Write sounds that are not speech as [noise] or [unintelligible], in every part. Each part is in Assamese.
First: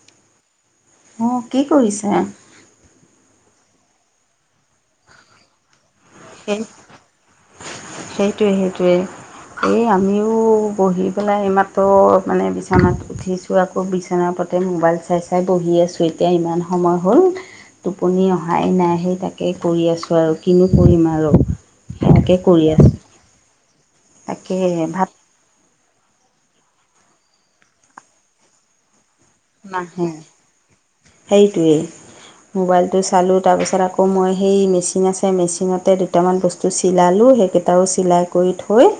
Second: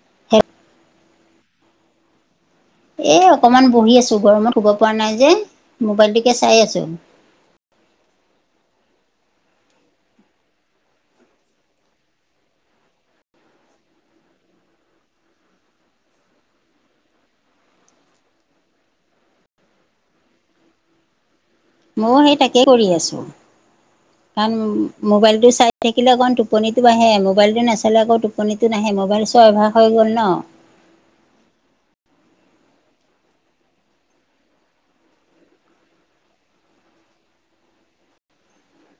[unintelligible] অ', কি কৰিছে। এ অকমান বহি আছো গৰমত শুব পৰা নাই যে, মোবাইলটো সেই, সেইটোৱে-সেইটোৱে। এই আমিও বহি পেলাই এইমাত্ৰ মানে বিছনাত উঠিছ চো আকৌ বিচনা ওপতে মোবাইল চাই-চাই বহি আছোঁ, এতিয়া ইমান সময় হ'ল। টোপনি অহাই নাই, সেই তাকে কৰি আছো আৰু কিনো কৰিম আৰু। মইও সেই তাকে কৰি আছো, কাৰণ তাকে ভাত মোবাইলটো চাই থাকিলে অকণ টোপনিতো আহে মোবাইলটো নাচালে আকৌ টোপনিটো নাহে, মোবাইল চোৱা অভ্যাস হৈ নাহে, গ'ল ন সেইটোৱেই। মোবাইলটো চালোঁ তাৰপিছত আকৌ মই সেই মেচিন আছে মেচিনতে দুটামান বচ টো চিলালোঁ, সেইকেইটাও চিলাই কৰি থৈ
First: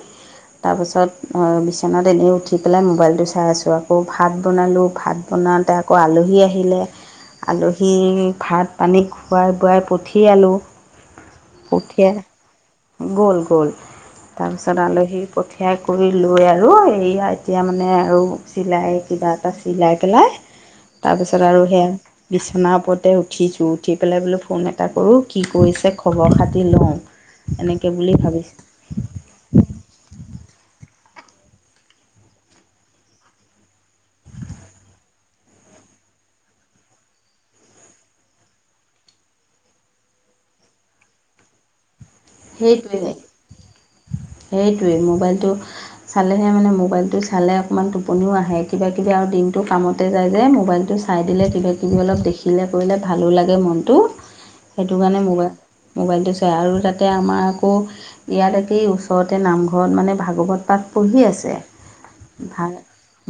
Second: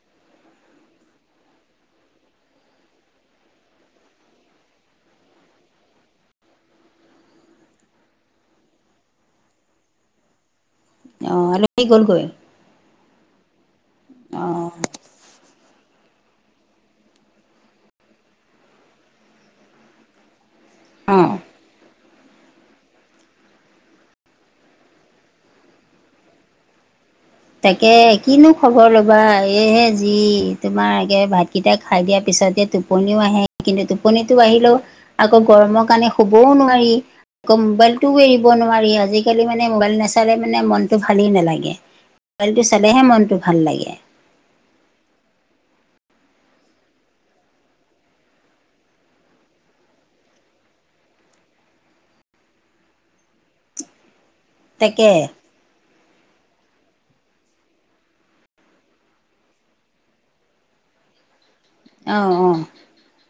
তাৰপাছত মই বিচনাত এনেই উঠি পেলাই মোবাইলটো চাই আছোঁ, আকৌ ভাত বনালোঁ ভাত বনাওতে আকৌ আলহী আহিলে আলহীক ভাত পানী খোৱাই বোৱাই পঠিয়ালোঁ। অ আলহী পঠিয়াই, গ'লগৈ গ'ল-গ'ল, অ তাৰপিছত আলহীক পঠিয়াই কৰি লৈ আৰু এইয়া এতিয়া মানে আৰু চিলাই কিবা এটা চিলাই পেলাই অ তাৰপিছত আৰু সেয়া। বিছনাৰ ওপৰতে উঠিছো, উঠি পেলাই বোলো ফোন এটা কৰো, কি কৰিছে খবৰ খাতি লওঁ। এনেকৈ তাকে বুলি কিনো ভাবিছোঁ খ বৰ ল'বা, এইহে যি তোমাৰ আগে ভাতকেইটা খাই দিয়াৰ পিছতে টোপনিও আহে কিন্তু টোপনিতো আহিলেও আকৌ গৰমৰ কাৰণে শুবও নোৱাৰি। আকৌ মোবাইলটোও এৰিব নোৱাৰি, আজিকালি মানে মোবাইল নাচালে মানে মনটো ভালেই নালাগে। মোবাইলটো চালেহে সেইটোৱে মনটো ভাল লাগে। সেইটোৱেই মোবাইলটো চালেহে মানে মোবাইলটো চালে অকণমান টোপনিও আহে, কিবা কিবি আৰু দিনটো কামতে যায় যে মোবাইলটো চাই দিলে কিবাকিবি অলপ দেখিলে কৰিলে ভালো লাগে মনটো। সেইটো তাকে কাৰণে মোবা মোবাইলটো চাই আৰু তাতে আমাৰ আকৌ ইয়াত একেই ওচ ওচৰতে নামঘৰত মানে ভাগৱত পাঠ পঢ়ি আছে, অঁ অঁ ভা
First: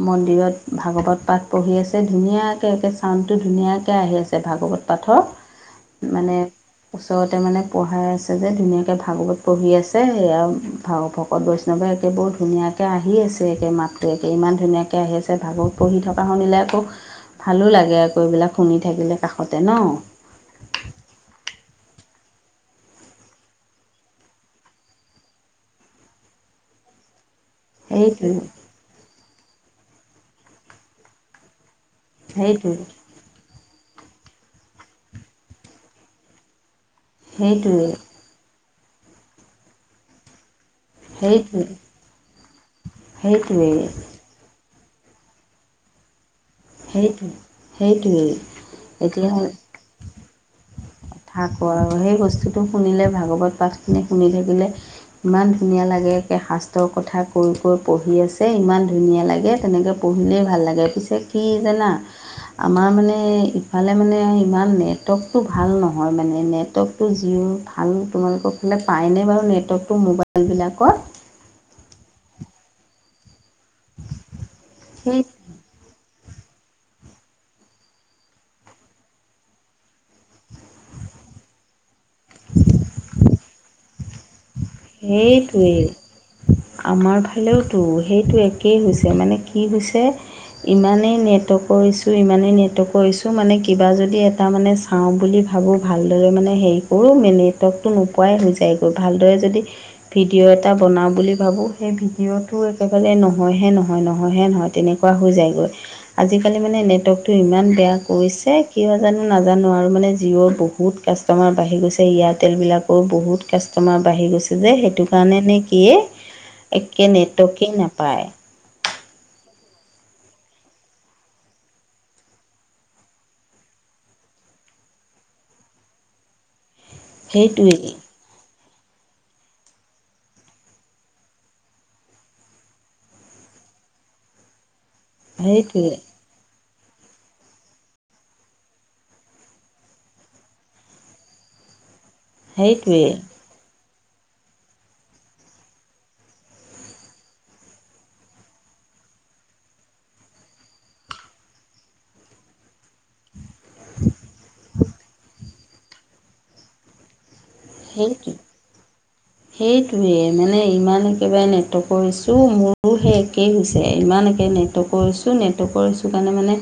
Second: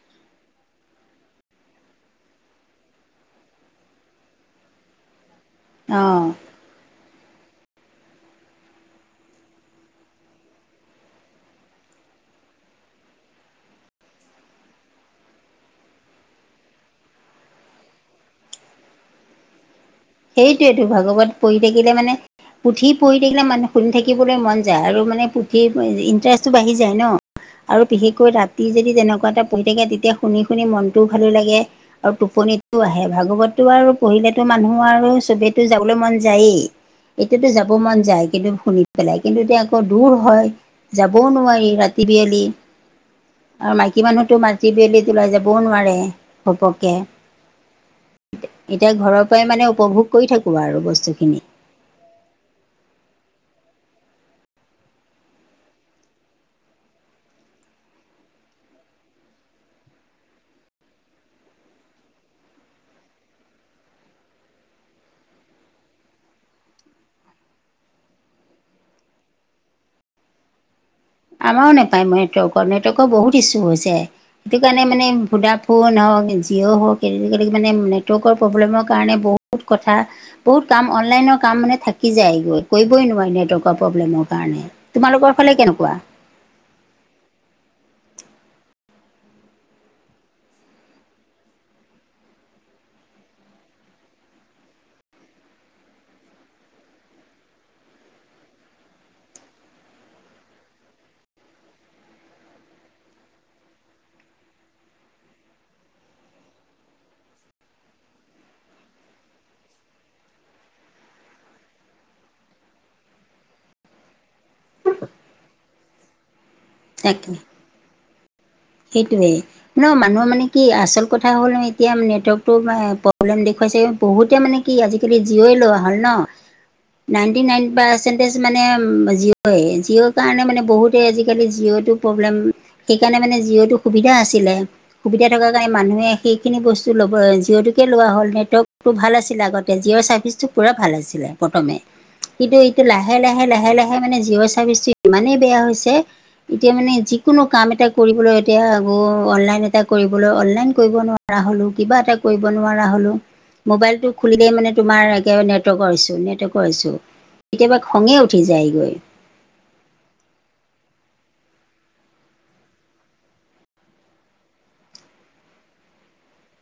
মন্দিৰত ভাগৱত পাঠ পঢ়ি আছে, ধুনীয়াকে একে চাউণ্ডটো ধুনীয়াকে আহি আছে ভাগৱত পাঠৰ, অঁ মানে ওচৰতে মানে পঢ়াই আছে যে, ধুনীয়াকে ভাগৱত পঢ়ি আছে এই আৰু ভা ভকত বৈষ্ণৱে একে বৰু ধুনীয়াকে আহি আছে একে মাতটো একে, ইমান ধুনীয়াকে আহি আছে ভাগৱত পঢ়ি থকা শুনিলে আকৌ ভালো লাগে আকৌ এইবিলাক শুনি থাকিলে কাষতে ন। সেইটোৱেতো, ভাগৱত পঢ়ি থাকিলে মানে পুথি পঢ়ি থাকিলে মানুহ শুনি থাকিবলৈ মন যায় আৰু মানে পুথি ই ইণ্টাৰেষ্টটো বাঢ়ি যায় ন। আৰু বিশেষকৈ সেইটোৱে ৰাতি যদি তেনেকুৱা এটা পঢ়ি থাকে, তেতিয়া শুনি- শুনি মনটোও ভালেই লাগে। আৰু সেইটোৱে টোপনিটো আহে, ভাগৱতটো আৰু পঢ়িলেতো মানুহ আৰু চবেতো যাবলে মন যায়েই, এতিয়াতো যাব মন যায়, কিন্তু শুনি পেলাই, কিন্তু এতিয়া আকৌ দূৰ হয়, যাবও সেইটোৱে নোৱাৰি ৰাতি বিয়লি। সেইটোৱে আৰু সেইটোৱে মাইকী মানুহতো মাতি বিয়লিত ওলাই যাবও নোৱাৰে। ঘপককে, সেইটো সেইটোৱেই এতিয়া ঘৰৰ পৰাই মানে উপভোগ কৰি থাকোঁ আৰু বস্তুখিনি। আকৌ আৰু সেই বস্তুটো শুনিলে, ভাগৱত পাঠখিনি শুনি থাকিলে ইমান ধুনীয়া লাগে, একে শাস্ত্ৰৰ কথা কৈ- কৈ পঢ়ি আছে, ইমান ধুনীয়া লাগে তেনেকে পঢ়িলেই ভাল লাগে, পিছে কি জানা। আমাৰ মানে ইফালে মানে ইমান নেটৱৰ্কটো ভাল ন নহয় মানে, নেটৱৰ্কটো জিঅ' ভাল, তোমালোকৰ ফালে পায়নে বাৰু নেটৱৰ্কটো মোবাইলবিলাকত। আমাৰো নোপায় নেটৱৰ্কৰ- নেটৱৰ্কৰ বহুত ইচ্যু হৈছে, সেইটো কাৰণে মানে সেই ভোদা ফোন হওঁক জিঅ' হওঁক [unintelligible] মানে নেটৱৰ্কৰ প্ৰব্লেমৰ কাৰণে বহুত কথা বহুত কাম অনলাইনৰ কাম মানে থাকি যায় গৈ, কৰিবই নোৱাৰি নেটৱৰ্কৰ প্ৰব্লেমৰ কাৰণে। তোমালোকৰ ফালে সেইটোৱেই কেনেকুৱা। আমাৰ ফালেওতো সেইটো একেই হৈছে মানে কি হৈছে ইমানেই নেটৱৰ্কৰ ইচ্যু- ইমানেই নেটৱৰ্কৰ ইচ্যু, মানে কিবা যদি এটা মানে খাওঁ বুলি ভাবোঁ ভালদৰে মানে হেৰি কৰোঁ, নেটৱৰ্কটো নোপোৱাই হৈ যায়গৈ, ভালদৰে যদি ভিডিঅ' এটা বনাও বুলি ভাবো, সেই ভিডিঅ'টো একেবাৰে নহয়হে নহয়- নহয়হে নহয়, তেনে কোৱা হয় যায়গৈ। আজিকালি মানে নেটৱৰ্কটো ইমান বেয়া কৰিছে, কিয় জানো নাজানো আৰু মানে জিঅ'ৰ বহুত কাষ্ট কাষ্টমাৰ বাঢ়ি গৈছে, এয়াৰটেল বিলাকো বহুত কাষ্টমাৰ বাঢ়ি গৈছ যে সেইটো কাৰণে নে কি এ, একে নেটৱৰ্কেই নাপায়। সেইটোৱে। ন মানুহৰ মানে কি আচল কথা হ'ল মানে এতিয়া নেটৱৰ্কটো প্ৰব্লেম দেখুৱাইছে বহুতেই মানে কি আজিকালি জিঅ'ই লোৱা হ'ল ন। [inaudible] নাইণ্টি নাইন সেইটোৱেই পাৰ্চেন্ট টেষ্ট মানে জিঅ'য়ে, জিঅ'ৰ কাৰণে মানে বহুতেই আজিকালি জিঅ'টো প্ৰব্লেম সেইকাৰণে মানে জিঅ'টো সুবিধা আছিলে, সুবিধা থকাৰ কাৰণে সেইটোৱে মানুহে সেইখিনি বস্তু ল'ব জিঅ'টোকে লোৱা হ'ল নেটৱৰ্কটো ভাল আছিলে আগতে, জিঅ'ৰ চাৰ্ভিচটো পোৰা ভাল আছিলে। প্ৰথমে, কিন্তু এইটো সেইটোৱে লাহে লাহে- লাহে-লাহে মানে জিঅ' চাৰ্ভিছটো ইমানেই বেয়া হৈছে, এতিয়া মানে যিকোনো কাম এটা কৰিবলৈ এতিয়া আকৌ অনলাইন এটা কৰিবলৈ অনলাইন কৰিব নোৱাৰা হ'লোঁ, কিবা এটা কৰিব নোৱাৰা হ'লোঁ। মোবাইলটো খুলিলেই মানে তোমাৰ একে নেটৱৰ্কৰ ইচ্যু-নেটৱৰ্কৰ ইচ্যু। কেতিয়াবা খঙে সেইটো উঠি যায়গৈ। সেইটোৱে, মানে ইমান একেবাৰে নেটৱৰ্কৰ ইচ্যু, মোৰো সেই একেই হৈছে, ইমান একে নেটৱৰ্কৰ ইচ্যু নেটৱৰ্কৰ ইচ্যুৰ কাৰণে মানে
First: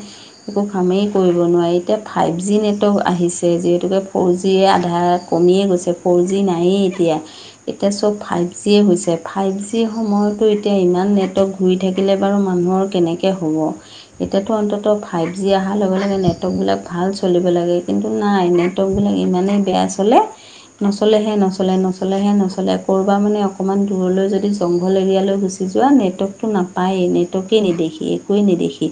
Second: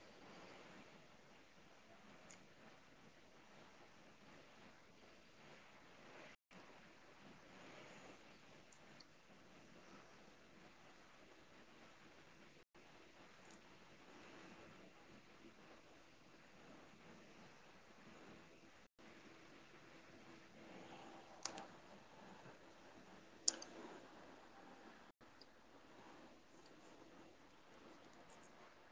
একো কামেই কৰিব নোৱাৰি, এতিয়া ফাইভ জি নেটৱৰ্ক আহিছে, যিহেতুকে ফ'ৰ জিয়ে আধাৰ কমিয়ে গৈছে, ফ'ৰ জি নায়েই এতিয়া। এতিয়া চব ফাইভ জিয়ে হৈছে, ফাইভ জিৰ সময়তো এতিয়া ইমান নেটৱৰ্ক শুই থাকিলে বাৰু মানুহৰ কেনেকে হ'ব। এতিয়াতো অন্তত ফাইভ জি অহাৰ লগে- লগে নেটৱৰ্কবিলাক ভাল চলিব লাগে, কিন্তু নাই নে টৱৰ্ক বিলাক ইমানেই বেয়া চলে নচলেহে নচলে- নচলেহে নচলে, ক'ৰবাত মানে অকণমান দূৰলৈ যদি জংঘল এৰিয়ালৈ গুচি যোৱা নেটৱৰ্কতটো নাপায়েই, নেটৱৰ্কে নেদেখি একোৱেই নেদেখি।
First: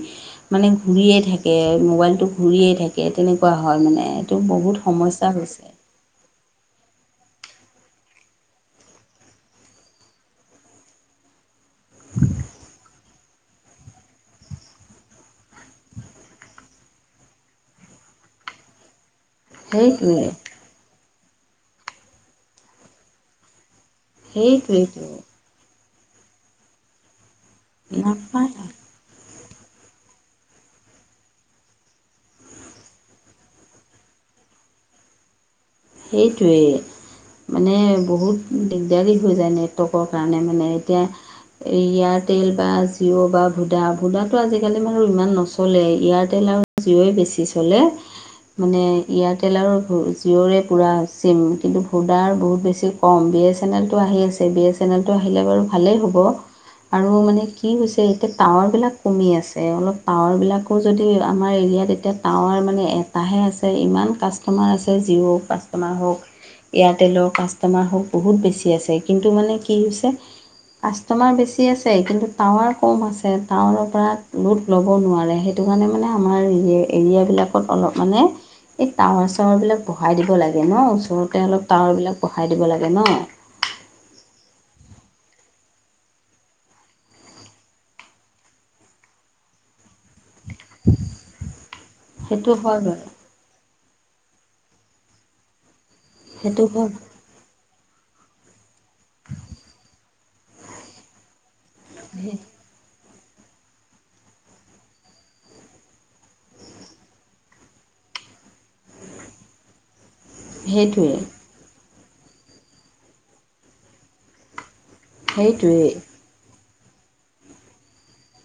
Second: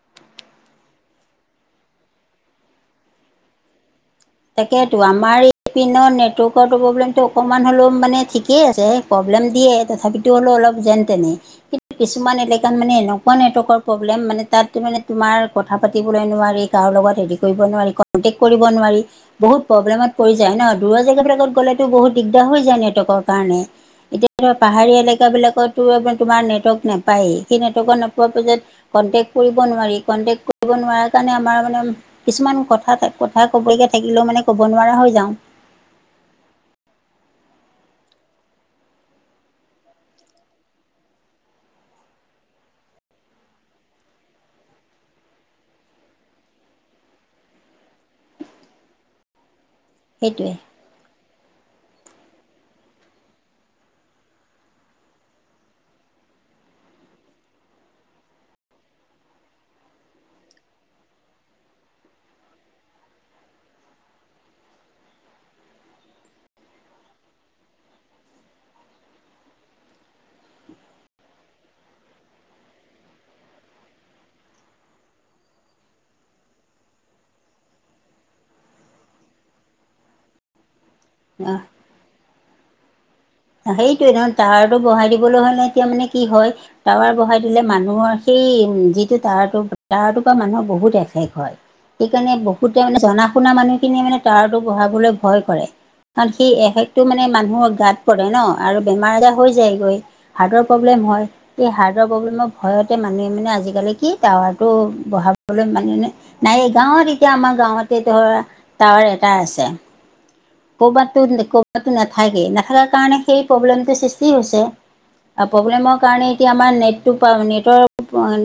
মানে ঘূৰিয়ে থাকে, মোবাইলটো ঘূৰিয়েই থাকে তেনেকুৱা হয় মানে। বহুত তাকেতো সমস্যা আমাৰ এই হৈছে পিনৰ নেটৱৰ্কৰটো প্ৰব্লেমটো অকণমান হ'লেও মানে ঠিকেই আছে, প্ৰব্লেম দিয়ে তথাপিতো হ'লও অলপ যেন তেনে কিন্তু কিছুমান এলেকাত মানে এনেকোৱা নেটৱৰ্কৰ প্ৰব্লেম মানে তাত মানে তোমাৰ কথা পাতিবলৈ নোৱাৰি, কাৰো লগত হেৰি কৰিব নোৱাৰি। [inaudible] কৰিব নোৱাৰি। বহুত প্ৰব্লেমত সেইটোৱে পৰি যায় ন? দূৰ জেগাবিলাকত গ'লেতো বহুত দিগদাৰ হৈ যায় নেটৱৰ্কৰ কাৰণে। এতিয়া ধৰা পাহাৰীয়া সেইটোৱেইতো এলেকা বিলাকতো তোমাৰ নেটৱৰ্ক নাপায়েই, সেই নেটৱৰ্কৰ নপোৱাৰ নাপায় পিছত কনটেক্ কৰিব নোৱাৰি। কনটেক কৰিব নোৱাৰা কাৰণে আমাৰ মানে কিছুমান কথা-কথা কবলগীয়া থাকিলেও মানে ক'ব নোৱাৰা হৈ যাওঁ। সেইটোৱেই। মানে বহুত দিগদাৰী হৈ যায় নেটৱৰ্কৰ কাৰণে মানে এতিয়া এই এয়াৰটেল বা জিঅ' বা ভুডা--ভুডাটো আজিকালি মানুহ ইমান নচলে, এয়াৰটেল আৰু জিঅ'ই বেছি চলে মানে এয়াৰটেল আৰু জিঅ'ৰে সেইটোৱে পুৰা চিম কিন্তু ভুডাৰ বহুত বেছি কম। বি এছ এন এল টো আহি আছে, বি এছ চেনেলটো আহিলে বাৰু ভালেই হ'ব। আৰু মানে কি হৈছে এতিয়া টাৱাৰবিলাক কমি আছে, অলপ টাৱাৰবিলাক আকৌ যদি আমাৰ এৰিয়াত এতিয়া টাৱাৰ মানে এটাহে আছে, ইমান কাষ্টমাৰ আছে জিঅ'ৰ পৰা আমাৰ হওঁক, এয়াৰটেলৰ কাষ্টমাৰ হওঁক, বহুত বেছি আছে কিন্তু মানে কি হৈছে কাষ্টমাৰ বেছি আছে কিন্তু টাৱাৰ কম আছে। টাৱাৰৰ পৰা লোড ল'ব নোৱাৰে সেইটো কাৰণে মানে আমাৰ এৰিয়াবিলাকত অলপ মানে এই টাৱাৰ চাৱাৰ বিলাক বঢ়াই দিব লাগে ন, ওচৰতে অলপ টাৱাৰ বিলাক বঢ়াই দিব লাগে ন? সেইটোয়ে ধৰ টাৱাৰটো বঢ়াই দিবলৈ হলে এতিয়া মানে কি হয় টাৱাৰ বঢ়াই দিলে মানুহৰ সেই উম, যিটো টাৱাৰটো টাৱাৰটোৰ পৰা লোকৰ মানুহৰ বহুত এফেক্ট হয়। সেইকাৰণে সেইটো বহুতে হয় মানে বাৰু জানা শুনা মানুহখিনি মানে টাৱাৰটো বঢ়াবলৈ ভয় কৰে, কাৰণ সেই সেইটো হয় এফেক্টটো মানে মানুহৰ গাত কৰে ন আৰু বেমাৰ আজাৰ হৈ যায় গৈ, হাৰ্টৰ প্ৰব্লেম হয়। এই হাৰ্টৰ সেইটোৱে প্ৰব্লেমত ভয়তে মানুহে মানে আজিকালি কি টাৱাৰটো বঢ়াবলৈ মানে নাই গাঁৱত এতিয়া আমাৰ গাঁৱতে ধৰা টাৱাৰ এটা আছে। কৰবাতটো-কৰবাতটো নাথাকেই, নথকাৰ কাৰণে সেই প্ৰব্লেমটো সৃষ্টি হৈছে। অ', সেইটোৱে প্ৰব্লেমৰ কাৰণে এতিয়া আমাৰ নেটটো পা নেটৰ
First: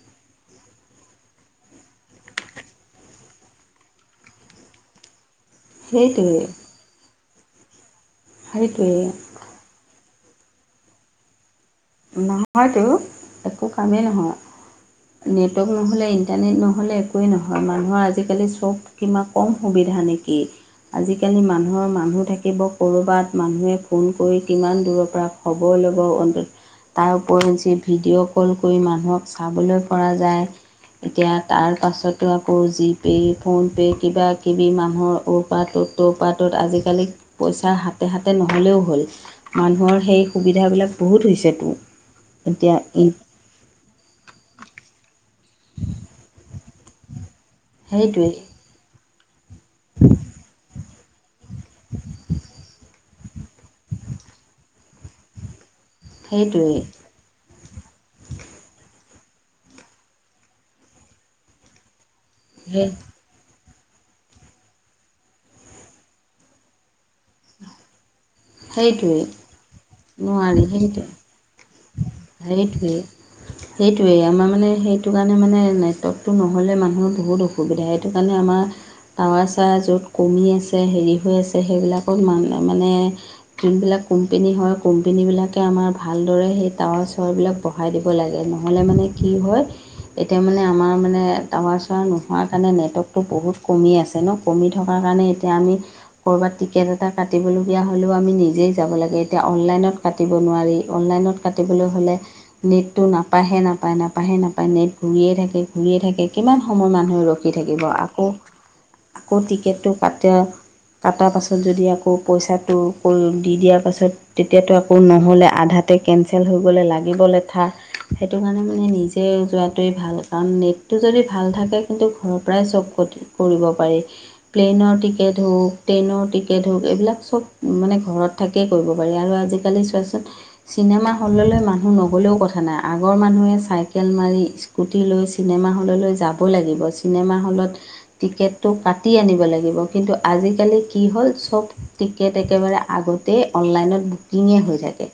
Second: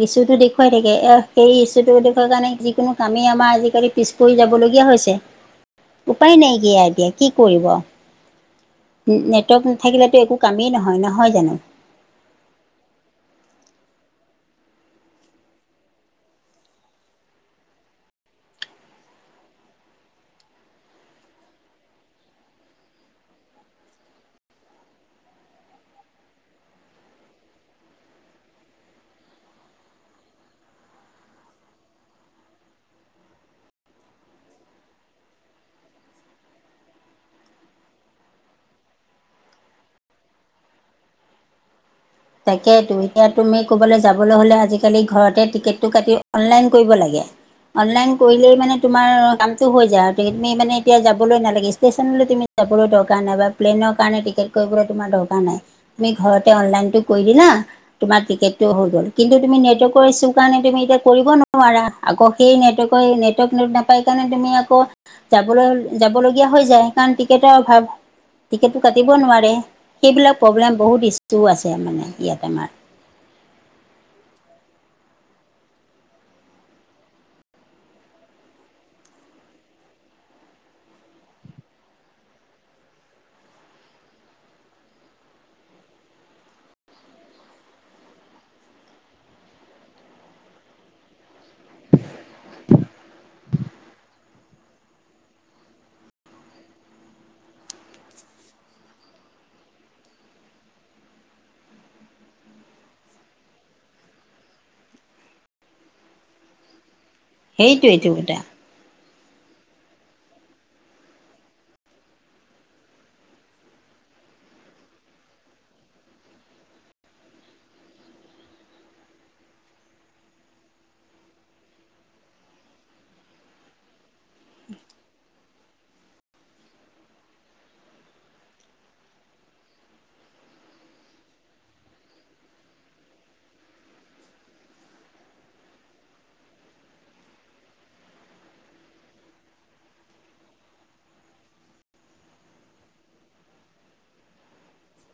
ইছ্যুটো দেখুৱাই থাকে, সেই ইছ্যুটো দেখুৱৱাৰ কাৰণে যিকোনো আমি আমাৰ আজিকালি পিছ পৰি যাবলগীয়া হৈছে, সেইটোৱে সেইটোৱে উপায় নাইকিয়া এতিয়া কি কৰিব? সেইটোৱেই। নেটৱৰ্ক নাথাকিলেতো একো কামেই নহয়, নহয় জানো? নহয়তো, একো কামেই নহয়। নেটৱৰ্ক নহ'লে ইণ্টাৰনেট নহ'লে একোৱেই নহয়, মানুহৰ আজিকালি চব কিবা কম সুবিধা নেকি? আজিকালি মানুহৰ মানুহ থাকিব ক'ৰবাত, মানুহে ফোন কৰি কিমান দূৰৰ পৰা খবৰ ল'ব অন্তত তাৰ উপৰি যি ভিডিঅ' কল কৰি মানুহক চাবলৈ পৰা যায়। এতিয়া তাৰ পাছতো আকৌ জিপে', ফোনপে' কিবাকিবি মানুহৰ অৰ্পা ত'ত তৰ্পা ত'ত, আজিকালি পইচা হাতে-হাতে নহ'লেও হ'ল। মানুহৰ সেই সুবিধাবিলাক বহুত হৈছেতো। এতিয়া তাকেইতো এতিয়া তুমি কবালৈ যাবলৈ হ'লে আজিকালি ঘৰতে টিকেটটো কাটি অনলাইন কৰিব লাগে। অনলাইন সেইটোৱেই কৰিলেই মানে তোমাৰ কামতটো হৈ যায় আৰু তেতিয়া তুমি মানে এতিয়া যাবলৈ নালাগে, ষ্টেচনলৈ তুমি যাবলৈ দৰকাৰ নাই বা প্লেইনৰ কাৰণে টিকেট কৰিবলৈ তোমাৰ দৰকাৰ নাই, তুমি ঘৰতে সেইটোৱেই অনলাইনতটো কৰি দিলা তোমাৰ টিকেটটো হৈ গ'ল। কিন্তু তুমি নেটৱৰ্কৰ ইছো কাৰণে তুমি এতিয়া কৰিব নোৱাৰা, আকৌ সেই নেটৱৰ্কৰ-নেটৱৰ্ক [unintelligible] পাই কাৰণে তুমি আকৌ যাবলৈ যাবলগীয়া হৈ যায়, সেইকাৰণে টিকেটৰ অভাৱ। টিকেট কাটিব সেইটোৱেই নোৱাৰে, সেইবিলাক নোৱাৰি প্ৰব্লেম বহুত ইছ্যু আছে। মানে ইয়াত আমাৰ সেইটোৱে। সেইটোৱেই আমাৰ মানে সেইটো কাৰণে মানে নেটৱৰ্কটো নহ'লে মানুহৰ বহুত অসুবিধা, সেইটো কাৰণে আমাৰ টাৱাৰ চাৱাৰ য'ত কমি আছে হেৰি হৈ আছে সেইবিলাকত মান মানে যোনবিলাক কোম্পেনী হয়, কোম্পেনীবিলাকে আমাৰ ভালদৰে সেই টাৱাৰ চাৱাৰবিলাক ব বহাই দিব লাগে, নহ'লে মানে কি হয় এতিয়া মানে আমাৰ মানে টাৱাৰ চাৱাৰ নোহোৱাৰ কাৰণে নেটৱৰ্কটো বহুত কমি আছে ন? কমি থকাৰ কাৰণে এতিয়া আমি ক'ৰবাত টিকেট এটা কাটিবলগীয়া হ'লো আমি নিজেই যাব লাগে। এতিয়া অনলাইনত কাটিব নোৱাৰি, অনলাইনত কাটিবলৈ হ'লে নেটটো নাপায়হে নাপায়-নাপায়াহে নাপায়। নেট ঘূৰিয়ে থাকে-ঘূৰিয়ে থাকে কিমান সময় মানুহে ৰখ খি থাকিব সেইটোৱেইটো আকৌ এটা আকৌ টিকেটটো কাতে, কাটাৰ পাছত যদি আকৌ পইচাটো দি দিয়াৰ পাছত তেতিয়াতো আকৌ নহ'লে আধাতে কেনঞ্চেল হৈ গ'লে লাগিব লেঠা। সেইটো কাৰণে মানে নিজে যোৱাটোৱেই ভাল কাৰণ নেটটো যদি ভাল থাকে কিন্তু ঘৰৰ পৰাই চব টি - কৰিব পাৰি। প্লেইনৰ টিকেট হওঁক, ট্ৰেইনৰ টিকেট হওঁক, এইবিলাক চব মানে ঘৰত থাকিয়ে কৰিব পাৰি আৰু আজিকালি চোৱা চোন চিনেমা হললৈ মানুহ নগ'লেও কথা নাই, আগৰ মানুহে চাইকেল মাৰি স্কুটি লৈ চিনেমা হললৈ যাব লাগিব, চিনেমা হলত টিকেটটো কাটি আনিব লাগিব। কিন্তু আজিকালি কি হ'ল, চব টি টিকেট একেবাৰে আগতেই অনলাইনত বুকিঙে হৈ থাকে।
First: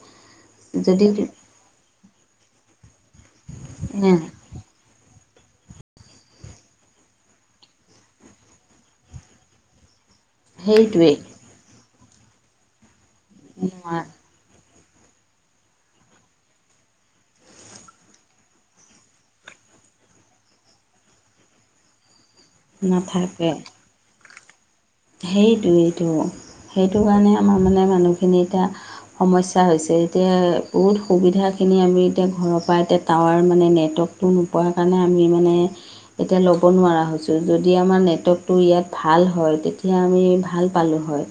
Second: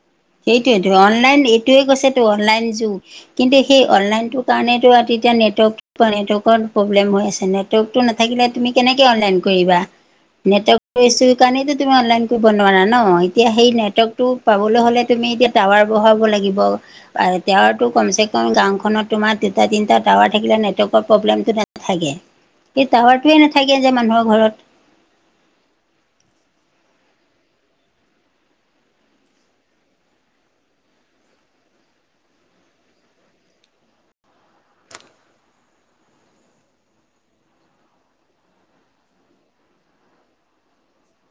সেইটোয়েতো যদি অনলাইন এইটোয়ে কৈছেতো অনলাইন যুগ, কিন্তু সেই অনলাইনটো কাৰণেতো অ', তেতিয়া নেটৱৰ্ক নেটৱৰ্কৰ প্ৰব্লেম হৈ আছে। নেটৱৰ্কটো নাথাকিলে তুমি কেনেকে অনলাইন কৰিবা? নেটৱৰ্কটো সেইটোৱেই ইছুৰ কাৰণটো তুমি অনলাইন কৰিব নোৱাৰা ন? এতিয়া সেই নেটৱৰ্কটো পাবলৈ হ'লে তুমি এতিয়া টাৱাৰ বহাব লাগিব। আৰু টাৱাৰতটো কমচে কম গাঁওখনত তোমাৰ দুটা তিনিটা টাৱাৰ থাকিলে নেটৱৰ্কৰ প্ৰব্লেমটো নাথাকে। [unintelligible] সেই টাৱাৰটোৱে নাথাকে যে মানুহৰ ঘৰত। সেইটোৱেইটো। সেইটো কাৰণে আমাৰ মানে মানুহখিনি এতিয়া সমস্যা হৈছে। এতিয়া বহুত সুবিধাখিনি আমি এতিয়া ঘৰৰ পৰা এতিয়া টাৱাৰ মানে নেটৱৰ্ক টো নোপোৱাৰ কাৰণে আমি মানে এতিয়া ল'ব নোৱাৰা হৈছোঁ। যদি আমাৰ নেটৱৰ্কটো ইয়াত ভাল হয়, তেতিয়া এতিয়া আমি ভাল পালোঁ হয়।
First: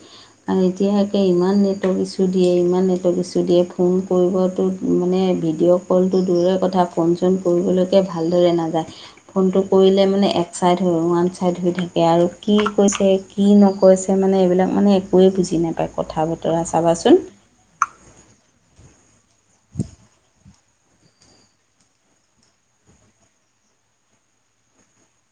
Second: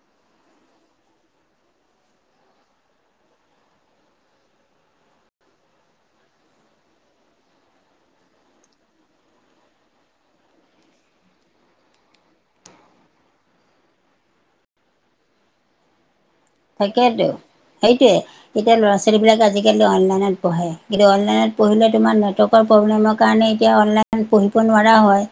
আৰু এতিয়া একে ইমান নেটৱৰ্ক ইছু দিয়ে ইমান নেটৱৰ্ক ইছু দিয়ে ফোন কৰিবটো মানে ভিডিঅ' কলটো দূৰৰে কথা ফোন চোন কৰিবলৈকে ভালদৰে নাযায়। ফোনটো কৰিলে মানে এক চাইড ওৱান ছাইড হৈ থাকে, আৰু কি কৈছে - কিনো কৈছে মানে এইবিলাক মানে একোৱেই বুজি নাপায়। কথা বতৰা আছে। তাকেটো, সেইটোৱেই। এতিয়া ল'ৰা ছোৱালীবিলাক আজিকালি অনলাইনত পঢ়ে, কিন্তু অনলাইনত পঢ়িলে তোমাৰ নেটৱৰ্ক প্ৰব্লেমৰ কাৰণে এতিয়া অনলাইন পঢ়িব নোৱাৰা হয়।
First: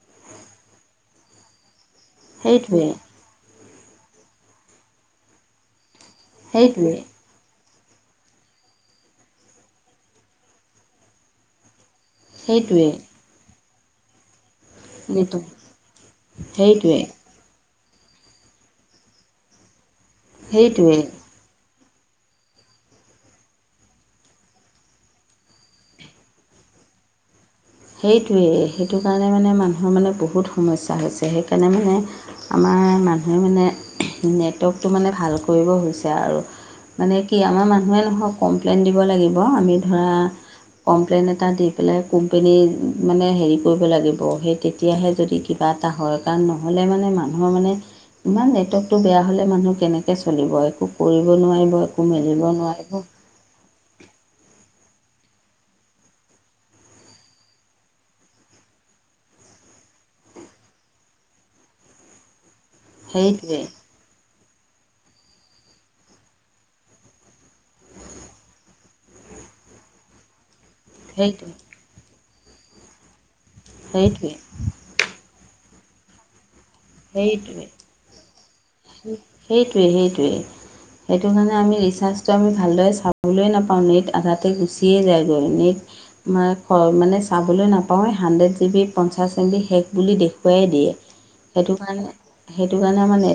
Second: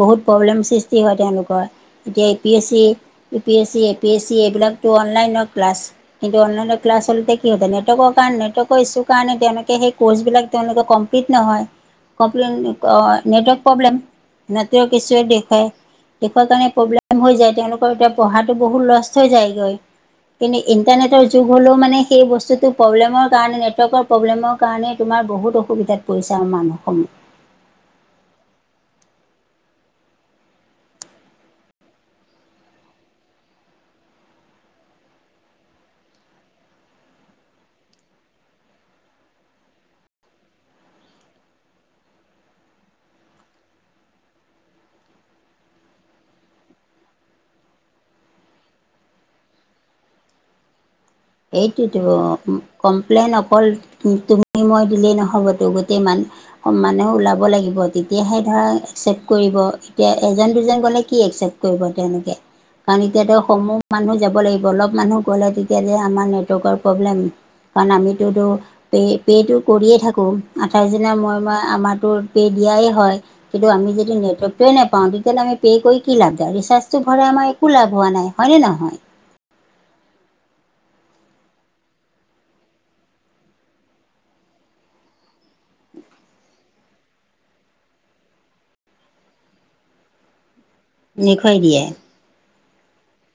বহুত প্ৰব্লেম সৃষ্টি হয় তেওঁলোকৰ। এতিয়া এ পি এছ চি সেইটোৱে U P S C A P S C এইবিলাকতো অনলাইনৰ ক্লাছ। কিন্তু অনলাইন সেইটোৱে ক্লাছ চলোতে কি নেটৱৰ্কৰ কাৰণে নেটৱৰ্কৰ ইছু কাৰণে তেওঁলোকে সেই ক'ৰ্চবিলাক তেওঁলোকে কমপ্লিট নহয়। কমপ্লেন সেইটোৱে অ, network problem. Network issue network দেখুৱাই, দেখুৱাৰ কাৰণে সেইটোৱে প্ৰব্লেম হৈ যায় তেওঁলোক [unintelligible] এতিয়া পঢ়াটো বহুত লষ্ট হৈ যায়গৈ, এনেই সেইটোৱে ইানটাৰনেটৰ যু- যুগ হ'লেও মানে সেই বস্তুটো প্ৰব্লেমৰ কাৰণে নেটৱৰ্কৰ প্ৰব্লেমৰ কাৰণে তোমাৰ বহুত অসুবিধা [unintelligible] মানুহ সমূহ। সেইটোৱেই, সেইটো কাৰণে মানে মানুহৰ মানে বহুত সমস্যা হৈছে। সেইকাৰণে মানে আমাৰ মানুহে মানে নেটৱৰ্কটো মানে ভাল কৰিব হৈছে আৰু। মানে কি আমাৰ মানুহে নহওঁক কমপ্লেইন দিব লাগিব, আমি ধৰা কম্প্লেন এটা দি পেলাই কম পেনি মানে হেৰি কৰিব লাগিব সেই তেতিয়াহে যদি কিবা এটা হয় কাৰণ নয় নহ'লে মানে মানুহৰ মানে ইমান নেটৱৰ্কটো বেয়া হ'লে মানুহ কেনেকৈ চলিব? একো কৰিব নোৱাৰিব এইটোতো একো মেলিব অ'। নোৱাৰিব কমপ্লেইন অকল তুমি মই দিলেই নহ'বতো, গোটেই মান মানে ওলাব লাগিব তেতিয়াহে ধৰা একচেপ্ট কৰিব এতিয়া এজন দুজন গ'লে কি একচেপ্ট কৰিব তেওঁলোকে, কাৰণ এতিয়াটো সেইটোৱেই সমূহ মানুহ যাব লাগিব অলপ মানুহ গ'লে তেতিয়া আমাৰ নেটৱৰ্কৰ প্ৰব্লেম, কাৰণ আমিতোতো পে-পে'টো কৰিয়ে থাকোঁ। আঠাইছ দিনৰ সেইটোৱেই মই-মই আমাৰতো পে' দিয়াই হয়, কিন্তু আমি যদি সেইটোৱেই নেটৱৰ্ সেইটেই নাপাওঁ তেতিয়াহলে আমি পে কৰি কি লাভ ডাল, ৰিচাৰ্জটো ভৰাই আমাৰ একো লাভ হোৱা নাই হয়নে নহয়? সেইটোৱে-সেইটোৱে। সেইটো কাৰণে আমি ৰিচাৰ্জটো আমি ভালদৰে চাবলৈ নাপাওঁ, নেট আধাতে গুচিয়ে যায়গৈ নেট ম-মানে চাবলৈ নাপাওঁৱে হাণ্ড্ৰেড জি বি পঞ্চাছ এম বি শেষ বুলি দেখুৱাইয়ে দিয়ে। দেখুৱাই সেইটো দিয়ে কাৰণে, সেইটো কাৰণে মানে